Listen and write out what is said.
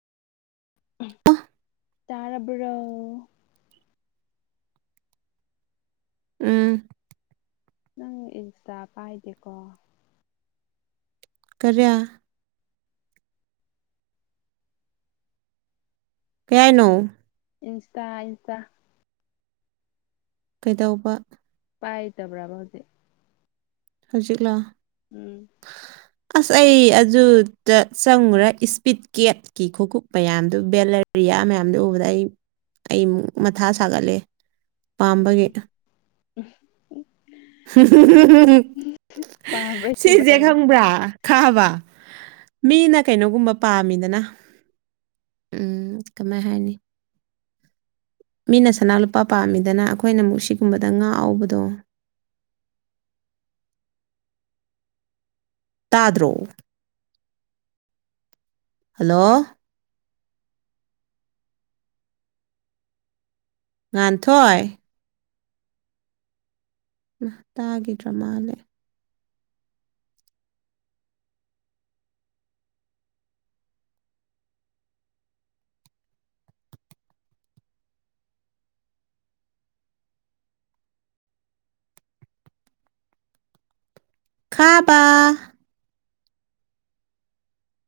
ꯑꯥ ꯇꯥꯔꯥꯕꯔꯣ꯫ ꯎꯝ꯫ ꯅꯪ ꯏꯟꯁꯇꯥ ꯄꯥꯏꯗꯦꯀꯣ? ꯀꯔꯤ? ꯀꯩꯍꯥꯢꯅꯣ? ꯏꯟꯁꯇꯥ-ꯏꯟꯁꯇꯥ꯫ ꯀꯩꯗꯧꯕ꯫ ꯄꯥꯏꯗꯕ꯭ꯔꯕ ꯍꯧꯖꯤꯛ? ꯍꯧꯖꯤꯛꯂꯣ? ꯎꯝ꯫ ꯑꯁ ꯑꯩ ꯑꯗꯨꯗ ꯆꯪꯉꯨꯔꯦ ꯏꯁꯄꯤꯠ ꯀꯦꯠ ꯀꯤ ꯈꯨꯡꯉꯨꯞ ꯃꯌꯥꯝꯗꯨ ꯕꯦꯂꯦꯔꯤꯌꯥ ꯃꯌꯥꯝꯗꯨ ꯎꯕꯗ ꯑꯩ꯫ ꯑꯩ ꯃꯊꯥ ꯁꯥꯒꯠꯂꯦ꯫ ꯄꯥꯝꯕꯒꯤ꯫ ꯎꯝ ꯄꯥꯕꯩꯅꯦꯕ ꯁꯤꯖꯦ ꯇꯧꯔꯤ ꯈꯪꯕ꯭ꯔꯥ? ꯈꯪꯡꯕ ꯃꯤꯅ ꯀꯩꯅꯣꯒꯨꯝꯕ ꯄꯥꯝꯃꯤꯗꯅ꯫ ꯎꯝ ꯀꯃꯥꯏ ꯍꯥꯏꯅꯤ꯫ ꯃꯤꯅ ꯁꯅꯥ ꯂꯨꯄꯥ ꯄꯥꯝꯃꯤꯗꯅ ꯑꯩꯈꯣꯏꯅ ꯑꯃꯨꯛ ꯁꯤꯒꯨꯝꯕꯗ ꯉꯥꯎꯍꯕꯗꯣ꯫ ꯇꯥꯗ꯭ꯔꯣ? ꯍꯜꯂꯣ꯫ ꯉꯥꯟꯊꯣꯏ꯫ ꯢꯃꯥ ꯇꯥꯈꯤꯗ꯭ꯔ ꯃꯥꯜꯂꯦ꯫ ꯈꯥꯕ꯫